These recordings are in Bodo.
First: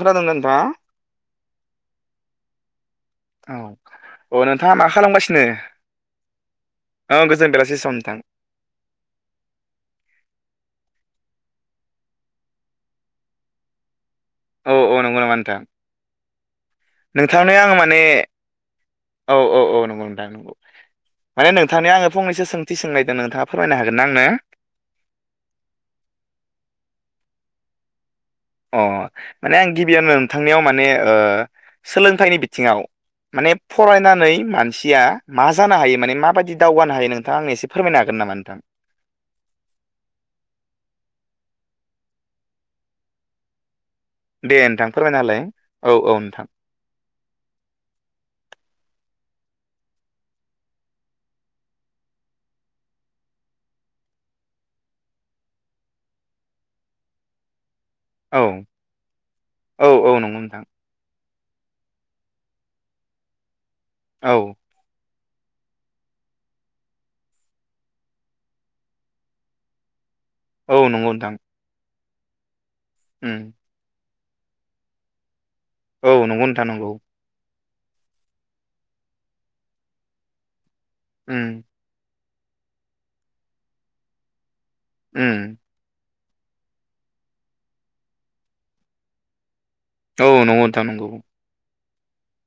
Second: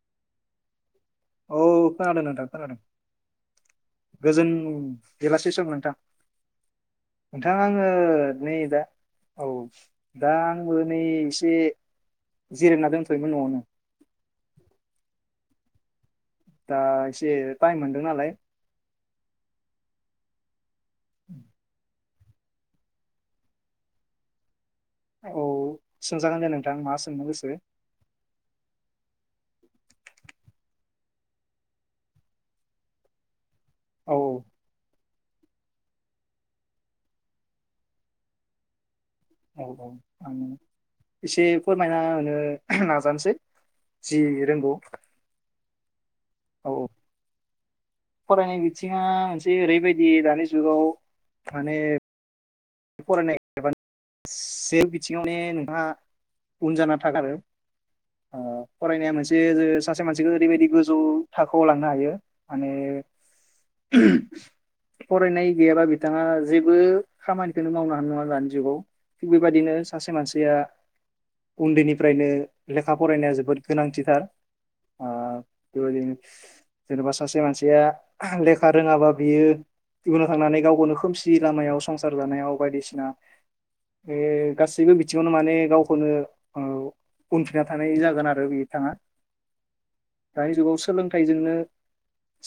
खोनादों ना नोंथाङा? औ खोनादों नोंथा खोनादों। औ औ गोजोन नोंथाङा मा खालामगासिनो? बेलासे सम नोंथां। औ गोजोन नोंथां बेलासि आङो सम नोंथां नै दा औ दा आंबो नै एसे जिरायना दोंथ'योमोन न'आवनो। औ औ नंगौ नामा नोंथां? दा एसे नोंथांनो आं टाइम माने मोनदों नालाय औ औ औ नंगौ नोंथां नंगौ। माने नोंथांनि आङो फंनैसो सोंथि सोंलनायदों नोंथाङा फोरमायनो हागोन ना आंनो? औ सोंजागोन दे नोंथां मा सोंनो गोसो। अ'। माने आं गिबियावानो नोंथांनियाव माने ओ सोलोंथाइनि बिथिङाव माने औ फरायनानै मानसिया मा जानो हायो माने माबायदि दावगानो हायो नोंथां आंनो एसे फोरमायनो हागोन नामा नोंथां? औ औ आं एसे फोरमायना होनो नाजानोसै। जि दे रोंगौ नोंथां फोरमाय नालाय। औ औ। नोंथां औ औ। फरायनाय बिथिङा मोनसे ओरैबायदि दानि जुगाव माने फरायनाय [unintelligible] बिथिङावनो नोंहा उन जाना थागारो औ ओ फरायनाया मोनसे औ सासे औ मानसिखौ नंगौ नोंथां ओरैबायदि गोजौ थाखोआव लांनो हायो माने औ फरायनाय गैयाबा बिथाङा जेबो खामानि नो मावनो हानाय नङा दानि जुगाव थिग बेबायदिनो सासे मानसि औ नंगौ नोंथां उन्दैनि फ्रायनो लेखा फरायनाया उम जोबोद गोनांथिथार औ नंगौ नोंथां नंगौ जेन'बा सासे मानसि आ लेखा रोङाबा बियो युनाव थांनानै गावखौनो खोमसि उम लामायाव संसार लानायाव बायदिसिना बे गासैबो बिथिङावनो माने उम गावखौनो औ उनफिना थानाय जागोन आरो बिथाङा औ दानि नंगौ जुगाव नोंथां नंगौ सोलोंथाइजोंनो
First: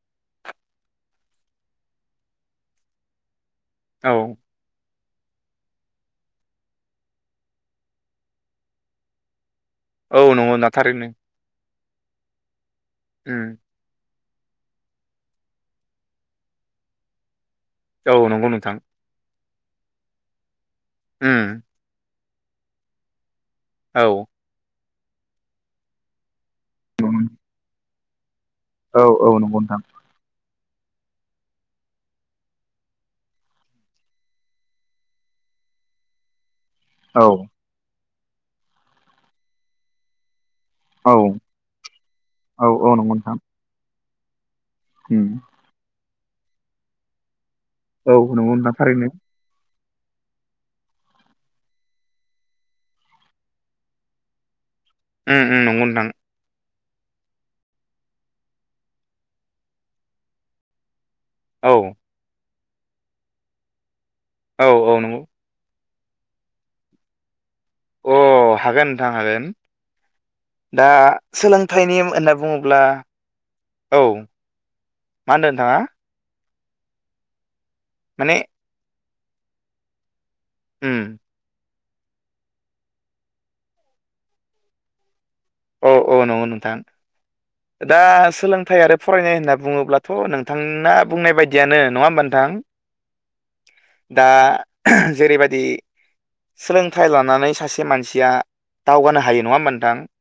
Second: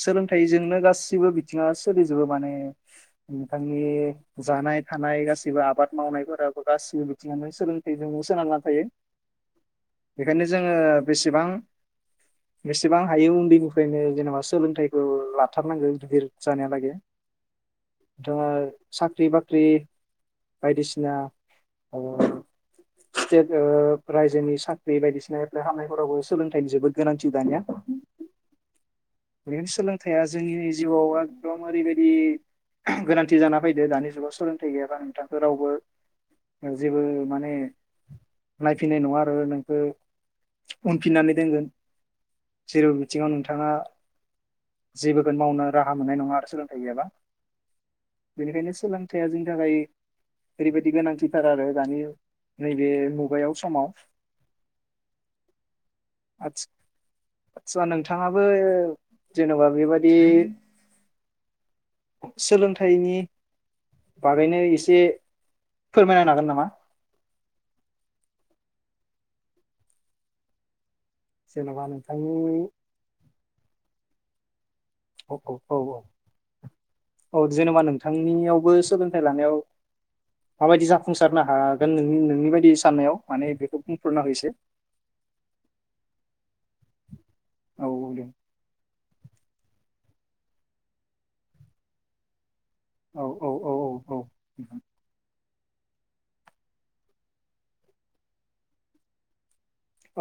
सोलोंथाइजोंनो गासिबो बिथिङा सोलिजोबो माने नोंथांनि औ जानाय थानाय गासैबो आबाद मावनायफोराबो गासिबो बिथिङावनो सोलोंथाइजों सोनारना थायो। औ बेखायनो नंगौ ना जोङो थारैनो बेसेबां बेसेबां हायो उम उन्दैनिफ्रायनो जेनेबा सोलोंथाइखौ लाथारनांगौ गिदिर जानायालागै औ नोंथाङा नंगौ नोंथां। साख्रि बाख्रि बायदिसिना उम ओ स्टेट ओ औ रायजोनि साख्रि बायदिसिना एप्लाइ खालामनायफोरावबो सोलोंथाइनि जोबोद गोनांथि दानिया औ औ नंगौ बेनो नोंथां सोलोंथाइया जोंनि जिउआव एकदम ओरैबायदि गोनांथि जाना फैदो दानि जुगाव सोलोंथाइ गैयाबा नोंथांखौ रावबो जेबो औ माने नायफैनाय नङा आरो नोंखौ औ उनफिननानै दोनगोन औ औ जेराव नंगौ बिथिङाव नोंथां नोंथाङा जेबो उम गोन मावनो राहा मोननाय नङा आरो सोलोंथाइ गैयाबा। औ नंगौ बेनिखायनो नोंथां थारैनो सोलोंथाइया जोंनि थाखाय ओरैबायदि गोनांथिथार आरो दानि नैबे मुगायाव समाव ओम‌ ओम नंगौ नोंथां। आतसा नोंथाङाबो जेनेबा बेबादि औ। सोलोंथाइनि बागैनो औ औ एसे नंगौ फोरमायना होनो हागोन नामा? अ हागोन नोंथां हागोन दा जेन'बा सोलोंथाइनि नेम नोंथांनि होनना बुङोब्ला औ। मा औ होनदों औ नोंथाङा औ औ जेनेबा माने नोंथांनियावबो सोलों थाइ‌ लानायाव माबायदि उम जाफुंसारनो हा गोन नोंनि नोंनि बायदि साननायाव माने बेखौ बुंफोरना हो एसे औ औ नंगौ नोंथां औ दा औ दे सोलोंथाइ आरो फरायनाय होनना बुङोब्लाथ नोंथांना बुंनाय बायदियानो नङा होमबा नोंथां। औ औ औ औ दा नोंथां जेरैबायाददि सोलोंथाइ लानानै सासे मानसिया दावगानो हायो नङा होनबा नोंथां। औ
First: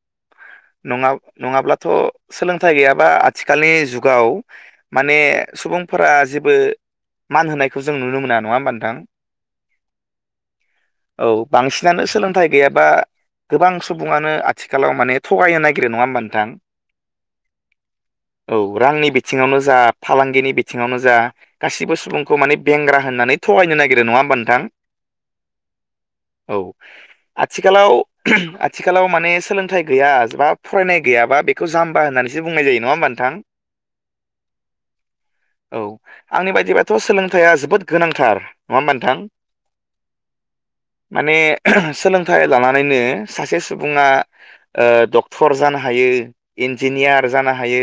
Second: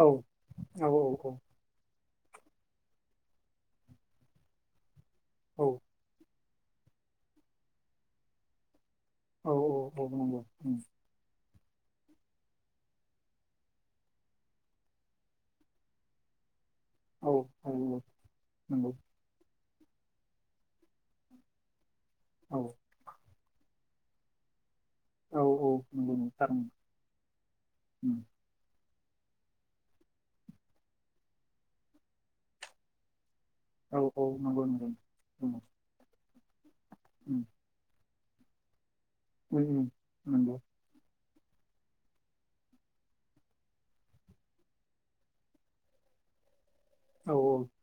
औ नङा नङाब्लाथ सोलोंथाइ गैयाबा आथिखालनि जुगाव माने सुबुंफोरा जे बो मान होनायखौ जों नुनो मोना नङा होमबा नोंथां। औ औ औ [unintelligible] नंगौ ओम औ बांसिनानो सोलोंथाइ गैयाबा गोबां सुबुङानो आथिखालाव माने थगायनो नागिरो नङा होमबा नोंथां। औ औ औ नंगौ रांनि बिथिङावनो जा फालांगिनि बिथिङावनो जा गासिबो सुबुंखौ औ माने बेंग्रा होननानै थगायनो नागिरो नङा होमबा नोंथां। औ नंगौ नंगौ थारैनो औ आथिखालाव उम आथिखालाव माने सोलोंथाइ गैया बा फरायनाय गैयाबा बेखौ जाम्बा होननानैसो बुंनाय जायो नङा होमबा नोंथां‌। औ औ नंगौ नंगौ उम औ आंनि बायदिबाथ सोलोंथाइया जोबोद गोनांथ थार नङा होनबा नों ओम ओम नोंगौ। माने सोलोंथाइ लानानैनो सासे सुबुङा ओ डक्टर जानो हायो। इन्जिनियार औ जानो हायो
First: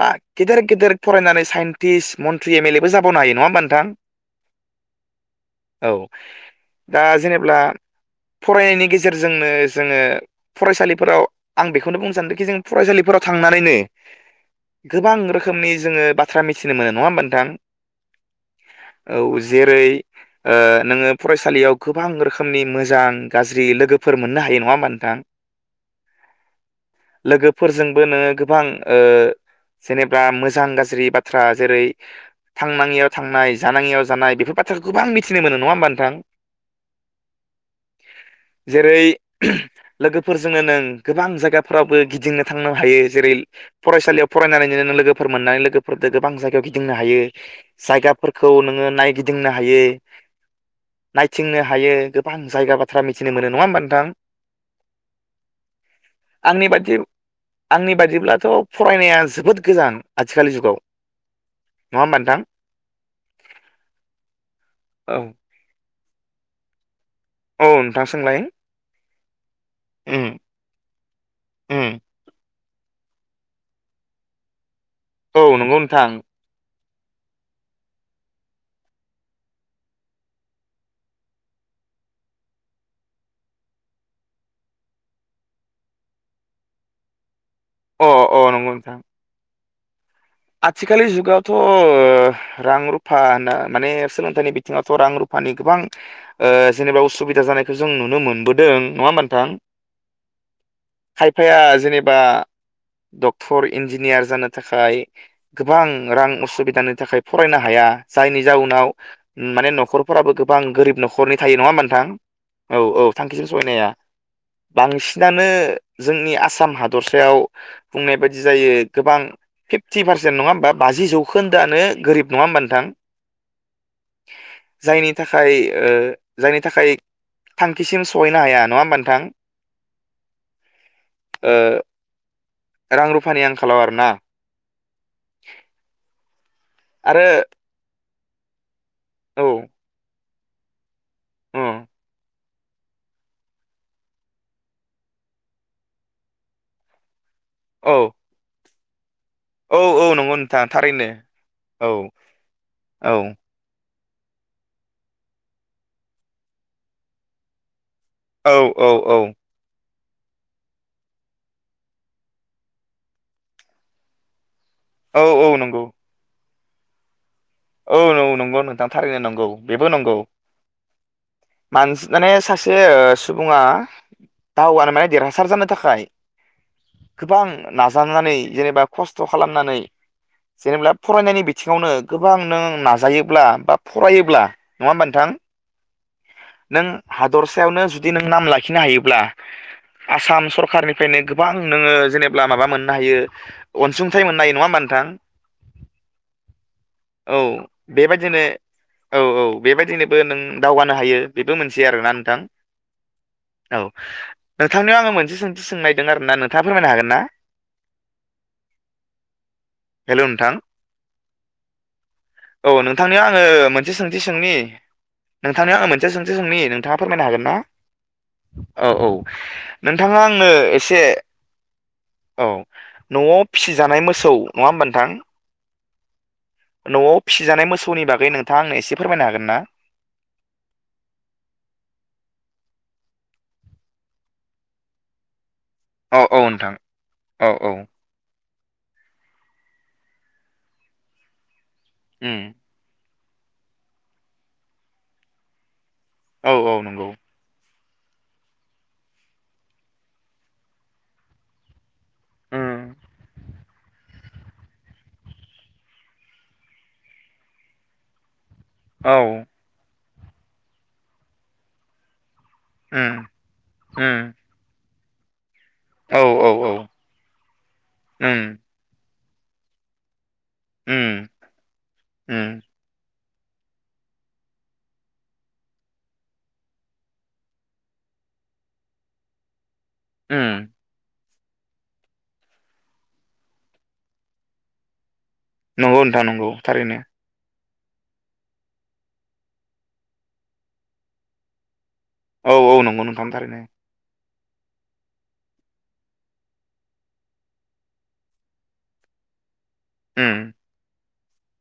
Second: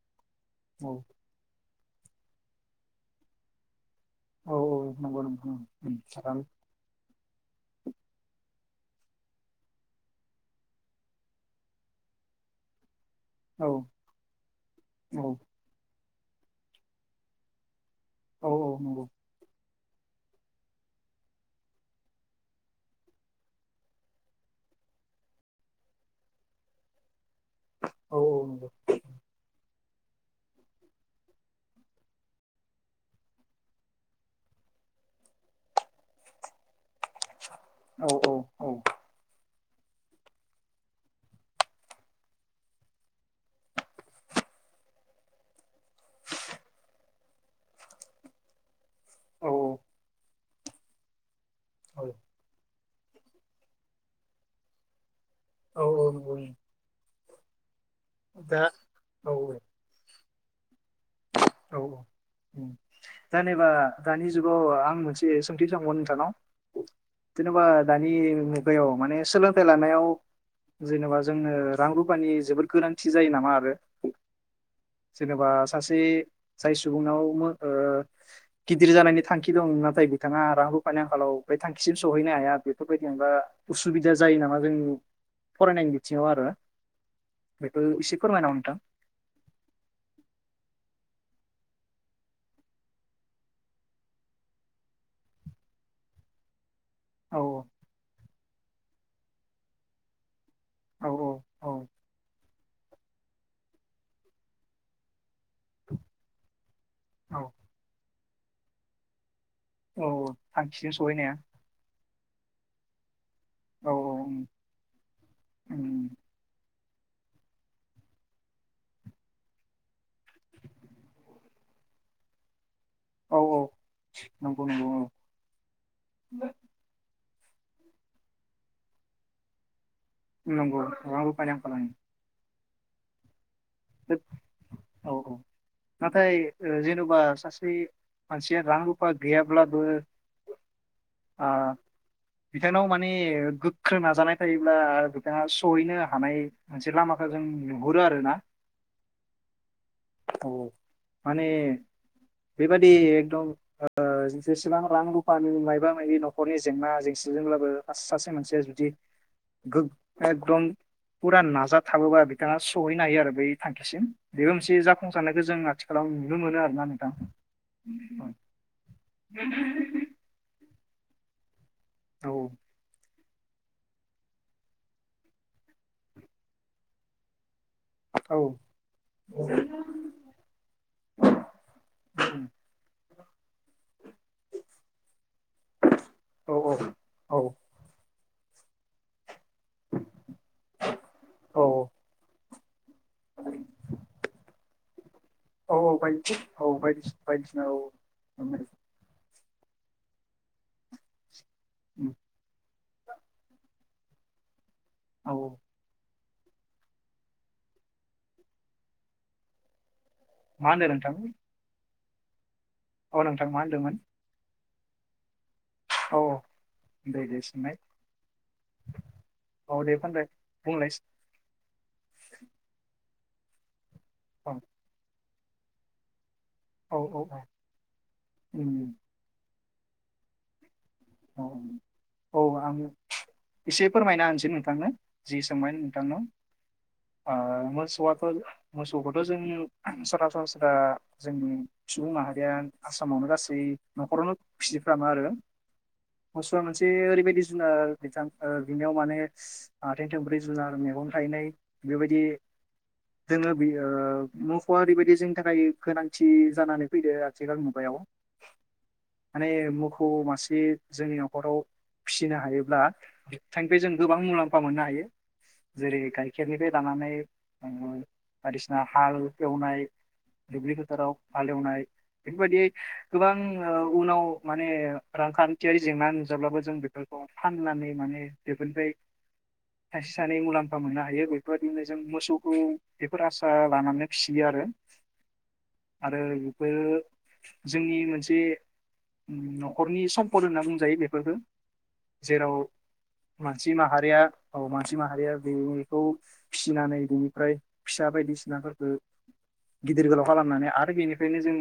बा गेदेर औ गेदेर फरायनानै साइन्स टिस मन्त्रि एम एल ए बो जाबावनो हायो नङा होमबा नोंथां। औ औ नंगौ नोंथां औ ओम ओम। दा जेनेब्ला फरायनायनि गेजेरजोंनो जोङो फरायसालिफोराव आं बेखौनो बुंनो सान्दोंखि जों फरायसालिफोराव औ थांनानैनो गोबां औ रोखोमनि जोङो बाथ्रा मिथिनो मोनो नङा होमबा नोंथां। औ औ नंगौ औ जेरै ओ नोङो फरायसालियाव गोबां रोखोमनि मोजां गाज्रि लोगोफोर मोननो हायो नङा होनबा नोंथां। लोगोफोरजोंबो औ औ नोङो गोबां नंगौ ओ जेनेब्ला मोजां गाज्रि बाथ्रा जेरै थांनाङियाव थांनाय जानाङियाव जानाय बेफोर बाथ्रा गोबां मिथिनो मोनो नङा होमबा नोंथां। औ औ औ। जेरै लोगोफोरजोंनो नों गोबां जायगाफोरावबो गिदिंनो थांनो हायो जेरै फरायसालियाव फरायनानै नो लोगोफोर मोननानै लोगोफोरजों गोबां जायगायाव गिदिंनो हायो जायगाफोरखौ नोङो औ नायगिदिंनो हायो। [unintelligible] थिंनो हायो गोबां जायगा बाथ्रा मिथिनो मोनो नङा होमबा नोंथां। औ औ नंगौ नंगौ। आंनि बादि आंनि बायदिब्लाथ फरायनाया औ जोबोद गोजान आथिखालनि जुगाव। औ नङा होमबा नोंथां औ जेनेबा दानि जुगाव आं औ मोनसे सोंथि सोंबावनि जेनेबा औ नोंथां दानि सोंलाय मुगायाव माने सोलोंथाइ लानायाव उम जेनेबा जोंनो उम रां रुफानि जोबोद गोनांथि जायो नामा आरो औ जेनेबा नंगौ सासे नोंथां जाय सुबुंनाव ओ गिदिर जानायनि थांखि दं नाथाय बिथाङा रां रुफानि आंखालाव बे‌ थांखिसिम सहैनो हाया बेफोरबायदि जेनबा उसुबिदा जायो नामा जों फरायनायनि बिथिङाव आरो बेखौ अ एसे फोरमायना हो नोंथां आथिखाललि जुगावथ' ओ रां रुफा होनना माने सोलोंथाइनि बिथिङावथ' रां रुफानि गोबां ओ जेनेबा औ उसुबिदा जानायखौ जों नुनो मोनबोदों नङा होमबा नोंथां औ खायफाया औ जेनेबा डक्टर इन्जिनियार जानो थाखाय गोबां रां असुबिदानि थाखाय औ फरायनो हाया जायनि जाउनाव माने औ न'खरफोराबो औ गोबां थांखिजों गोरिब सहैनाया न'खरनि थायो नङा होनबा नोंथां औ औ थांखिसिम सहैनो हाया औ उम बांसिनानो उम जोंनि आसाम हाद दसायाव बुंनाय बायदि जायो गोबां फि थि पारसेन्ट नङा होमबा बाजि जौखोन्दोआनो गोरिब नङा होमबा नोंथां औ औ नंगौ नंगौ जायनि थाखाय ओ औ जायनि थाखाय थांखिसिम सहैनो हाया नङा होमबा नोंथां नंगौ रां ओ रुफानि आंखाल रां रुफानि आंखालाव आरोना ओं औ औ नाथाय जेन'बा आरो सासे मानसिया रां रुप फा औ गैयाब्लाबो ओ बिथांनाव माने गोख्रों नाजानाय थायोब्ला बिथाङा सहैनो हानाय मोनसे लामा खौ जों औ नुहुरो आरो ना औ नंगौ नोंथां औ थारैनो माने औ बेबादि एकदम ओ जेसेबां रां रुफानि मायाबा मायि न'खरनि जेंना जेंसिजोंब्लाबो सासे औ मोनसेया औ जुदि औ गो एकदम फुरा नाजाथाबोबा बिथाङा सहैनो हायो आरो बै थांखिसिम बेबो मोनसे औ फुंसारनायखौ औ जों नंगौ आथिखालाव नुनो मोनो आरोना नोंथां औ नोंगौ नंगौ नोंथां थारैनो नंगौ बेबो नंगौ मानस माने औ सासे ओ सु सुबुङा दावगानो माने देरहासार जानो थाखाय गोबां नाजानानै औ जेनेबा खस्थ' खालामनानै जेनेबा फरायनायनि बिथिङावनो गो बां नाजायोब्ला बा फरायोब्ला नङा होमबा नोंथां औ औ नों औ हादरसायावनो जु जुदि नों नाम लाखिनो हायोब्ला आसाम सरखारनिफ्रायनो गोबां औ नोङो जेनेबा माबा‌ मोन नो हायो अनसुंथाइ मोननो हायो नङा होनबा नोंथां औ औ बायथि औ बायथि औ बेबायदिनो औ औ बेबायदिनोबो नों दावगानो हायो बेबो मोनसे आरोना नोंथां औ नोंथांनियाव आङो औ मोनसे सोंथि सोंनो नागिरदों आरो ना होना नोंथाङा फोरमायनो हागोन ना हेलौ नोंथां मा होनदों नोंथां औ नोंथांनिया आङो नोंथां मा मोनसे होनदोंमोन सोंथि सोंनि नोंथांनियाव आङो मोनसे औ सोंथि सोंनि नोंथाङा दे फोरमायनो दे हागोन ना सोंनाय औ औ औ दे नोंथाङा फानबाय आंनो बुंलाय एसे औ न'आव फिसिजानाय मोसौ औ नङा होमबा नोंथां औ न'आव औ फिसिजानाय मोसौनि बागै नोंथाङा उम आंनो एसे फोरमायनो हागोन ना औ औ आङो एसे फोरमायना होनोसै नोंथांनो जि सोंबाय नोंथांआ औ औ नोंथां औ औ मोसौआथ' मोसौखौथ' जों सरासरास्रा जोंनि सुबुं उम माहारिया आसामावनो गासै न'खरावनो फिसिफ्रामो आरो औ मोसौआ औ मोनसे नंगौ ओरैबायदि जुनार बिथां बिनिआव माने आथं थोमब्रै जुनार मैगं थायननाय बेबायदि उम जोङो बे मुफ'आ ओरैबायदि जोंनि थाखाय गोनांथि जानानै फैदो आथिखाल मुगायाव औ माने मोखौ मासे जोंनि न'खराव फिनो हायोब्ला उम बिथांख जों उम गोबां मुलाम्फा मोननो हायो जेरै औ औ गाइखेरनिफ्राय औ लानानै उम बायदिसिना हाल एवनाय दुब्लि उम फोथाराव हालेवनाय उम बेफोरबायदियै गोबां ओ उनाव माने रांखान्थि खिथियारि जेंना नुजाब्लाबो जों बेफोरखौ फाननानै माने बेफोरनिफ्राय सासे सानै उम मुलाम्फा मोननो हायो। बेफोरबायदिनो जों मोसौखौ बेफोर आसा लानानै फिसियो आरो नंगौ आरो होनथा नंगौ थारैनो बेफोरो जोंनि मोनसे न'खरनि सम्पद होनना बुंजायो बेफोरफोरखौ औ जेराव औ नंगौ नोंथां थारैनो मानसि माहारिया औ मानसि माहारिया बेखौ फिसिनानै बेनिफ्राय फिसा बायदिसिनाफोरखौ गिदिर गोलाव उम खालामनानै आरो बेनिफ्रायनो जों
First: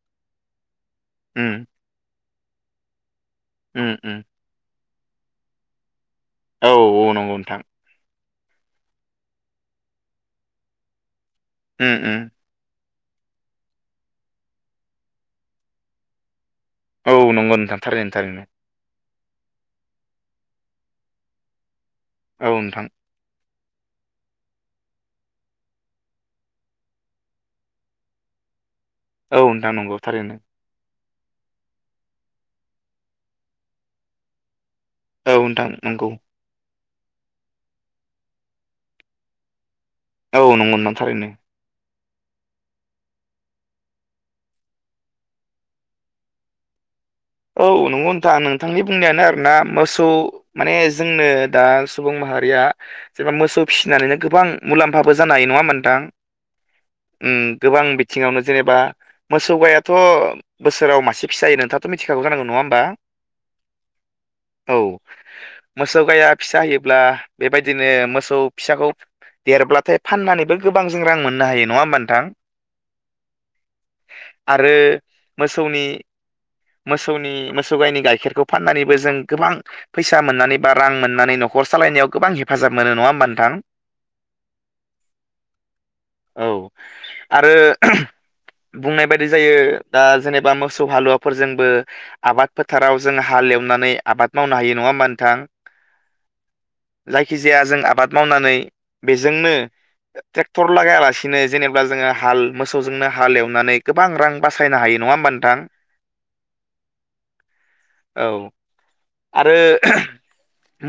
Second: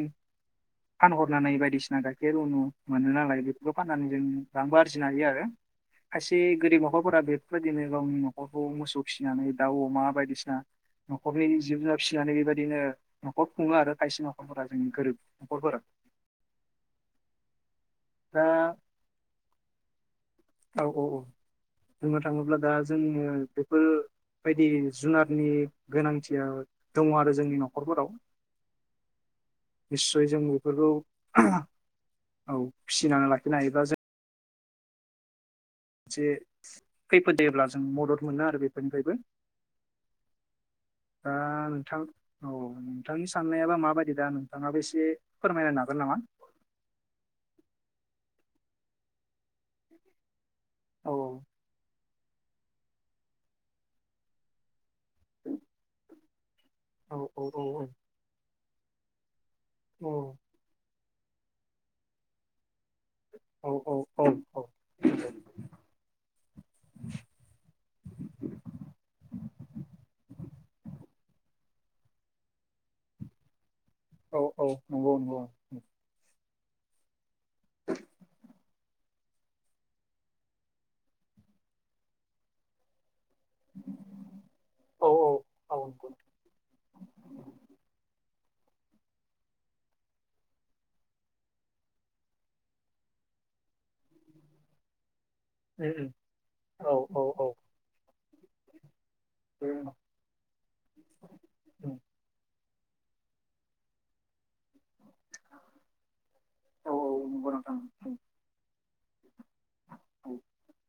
उम फानहरनानै बायदिसिना गाय ए रुनु मोनो नालाय बेफोरखौ उम फाननानै उम जों रांबो आरजिनो हायो आरो खायसे औ गोरिब औ न'खरफोरा नंगौ नोंथां बेफोरबायदिनो गावनि न'खरखौ मोसौ फिसिनानै दाउ अमा बायदिसिना न'खरनि जिब जुनार उम उम फिसिनानै बेबायदिनो न'खर खुङो आरो खायसे न'खरफोरा जोंनि गोरिब न'खरफोरा औ नंगौ ओनथां थारैनो दा थारैनो औ औ औ बुंनो औ थाङोब्ला दा नोंथां जोंङो बेफोर बायदि जुनारनि गोनांथिया दङ आरो जोंनि न'खरफोराव औ नोंथां [inaudible] नंगौ निसय थारैनो जों बेफोरखौ औ फिसिनानै लाखिनो हायोबा जों औ नोंथां नंगौ खैफोदै जब्ला जों मदद मोनो आरो बेफोरनिफ्रायबो औ नंगौ दा थारैनो नोंथां औ नोंथांनि साननायाबा माबायदि दा नोंथाङाबो एसे फोरमायलाय हागोन नामा? [inaudible] औ नंगौ नोंथां नोंथांनि बुंनायानो आरोना मोसौ माने औ जोंनो दा सुबुं माहारिया जेनबा मोसौ फिसिनानैनो गोबां मुलाम्फाबो जानाय नङा होमबा नोथां औ औ ओम औ गोबां बिथिङावनो जेनेबा मोसौ गायाथ' औ बोसोराव मासे फिसा होयो नोंथांआथ' मिथिखगौ जानांगौ नङा होमबा औ औ औ औ औ मोसौ गाया फिसा होयोब्ला बेबायदिनो मोसौ फिसाखौ देरब्लाथाय फाननानैबो गोबां जों रां मोननो हायो नङा होमबा नोंथां? औ औ आरो नंगौ नंगौ मोसौनि मोसौनि मोसौ गायनि गाइखेरखौ फाननानैबो जों गोबां फैसा मोननानै बा रां मोननानै न'खर [unintelligible] सालायनायाव गोबां हेफाजाब मोनो नङा होमबा नोंथां? औ औ औ नंगौ [inaudible] औ आरो बुंनाय बायदि जायो दा जेनेबा मोसौ हालुवा फोरजोंबो आबाद फोथाराव जों हाल एवनानै आबाद मावनो हायो नङा होमबा नोंथां औ औ औ जायखिजाया जों आबाद मावनानै बेजोंनो ट्रेक्टर लागायालासिनो जेनेबा जोङो हाल मोसौजोंनो हालेवनानै गोबां रां बासायनो हायो नङा होमबा नोंथां? औ [inaudible] आरो औ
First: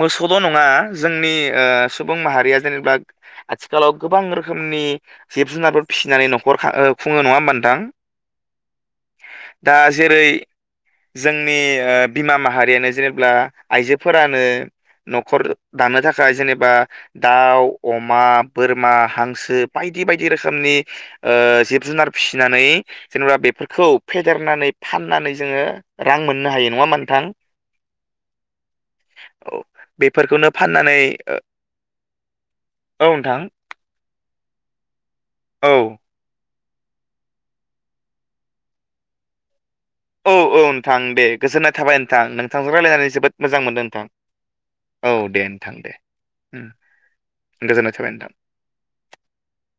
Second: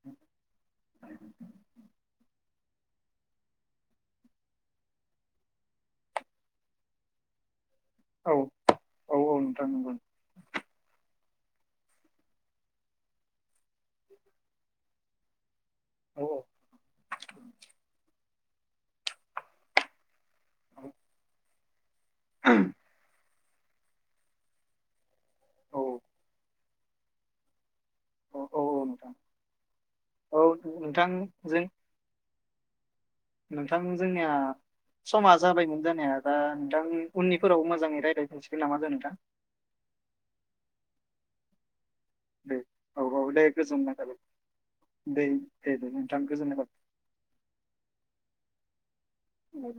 मोसौद' नङा जोंनि सुबुं माहारिया जेनेबा आथिखालाव गोबां रोखोमनि जिब जुनारफोर फिसिनानै न'खर खुङो नङा होमबा नोंथां? औ औ औ नोंथां बेरै जोंनि ओ बिमा माहारियानो जेनेबा आइजोफोरानो न'खर दानो औ थाखाय जेनेबा दाउ अमा बोरमा हांसो बायदि बायदि रोखोमनि औ जिब जुनार फिसिनानै जेनेबा बेफोरखौ फेदेरनानै फाननानै जोङो औ रां मोननो हायो। नङा होमबा नोंथां? औ औ नोंथां औ औ बेफोरखौनो फाननानै नोंथांजों औ नोंथां। जोंनिया समा औ जाबायमोन जानाया दा दा उननिफोराव मोजाङै रायज्लायहैसिगोन नामा दे नोंथां। औ औ नोंथां दे गोजोननाय थाबाय नोंथां दे नोंथांजों औ रायजलायनानै औ जोबोद दे मोजां मोनदों गोजोननाय नोंथां। थाबाय औ दे नोंथां दे गोजोननाय थाबाय नोंथां। उम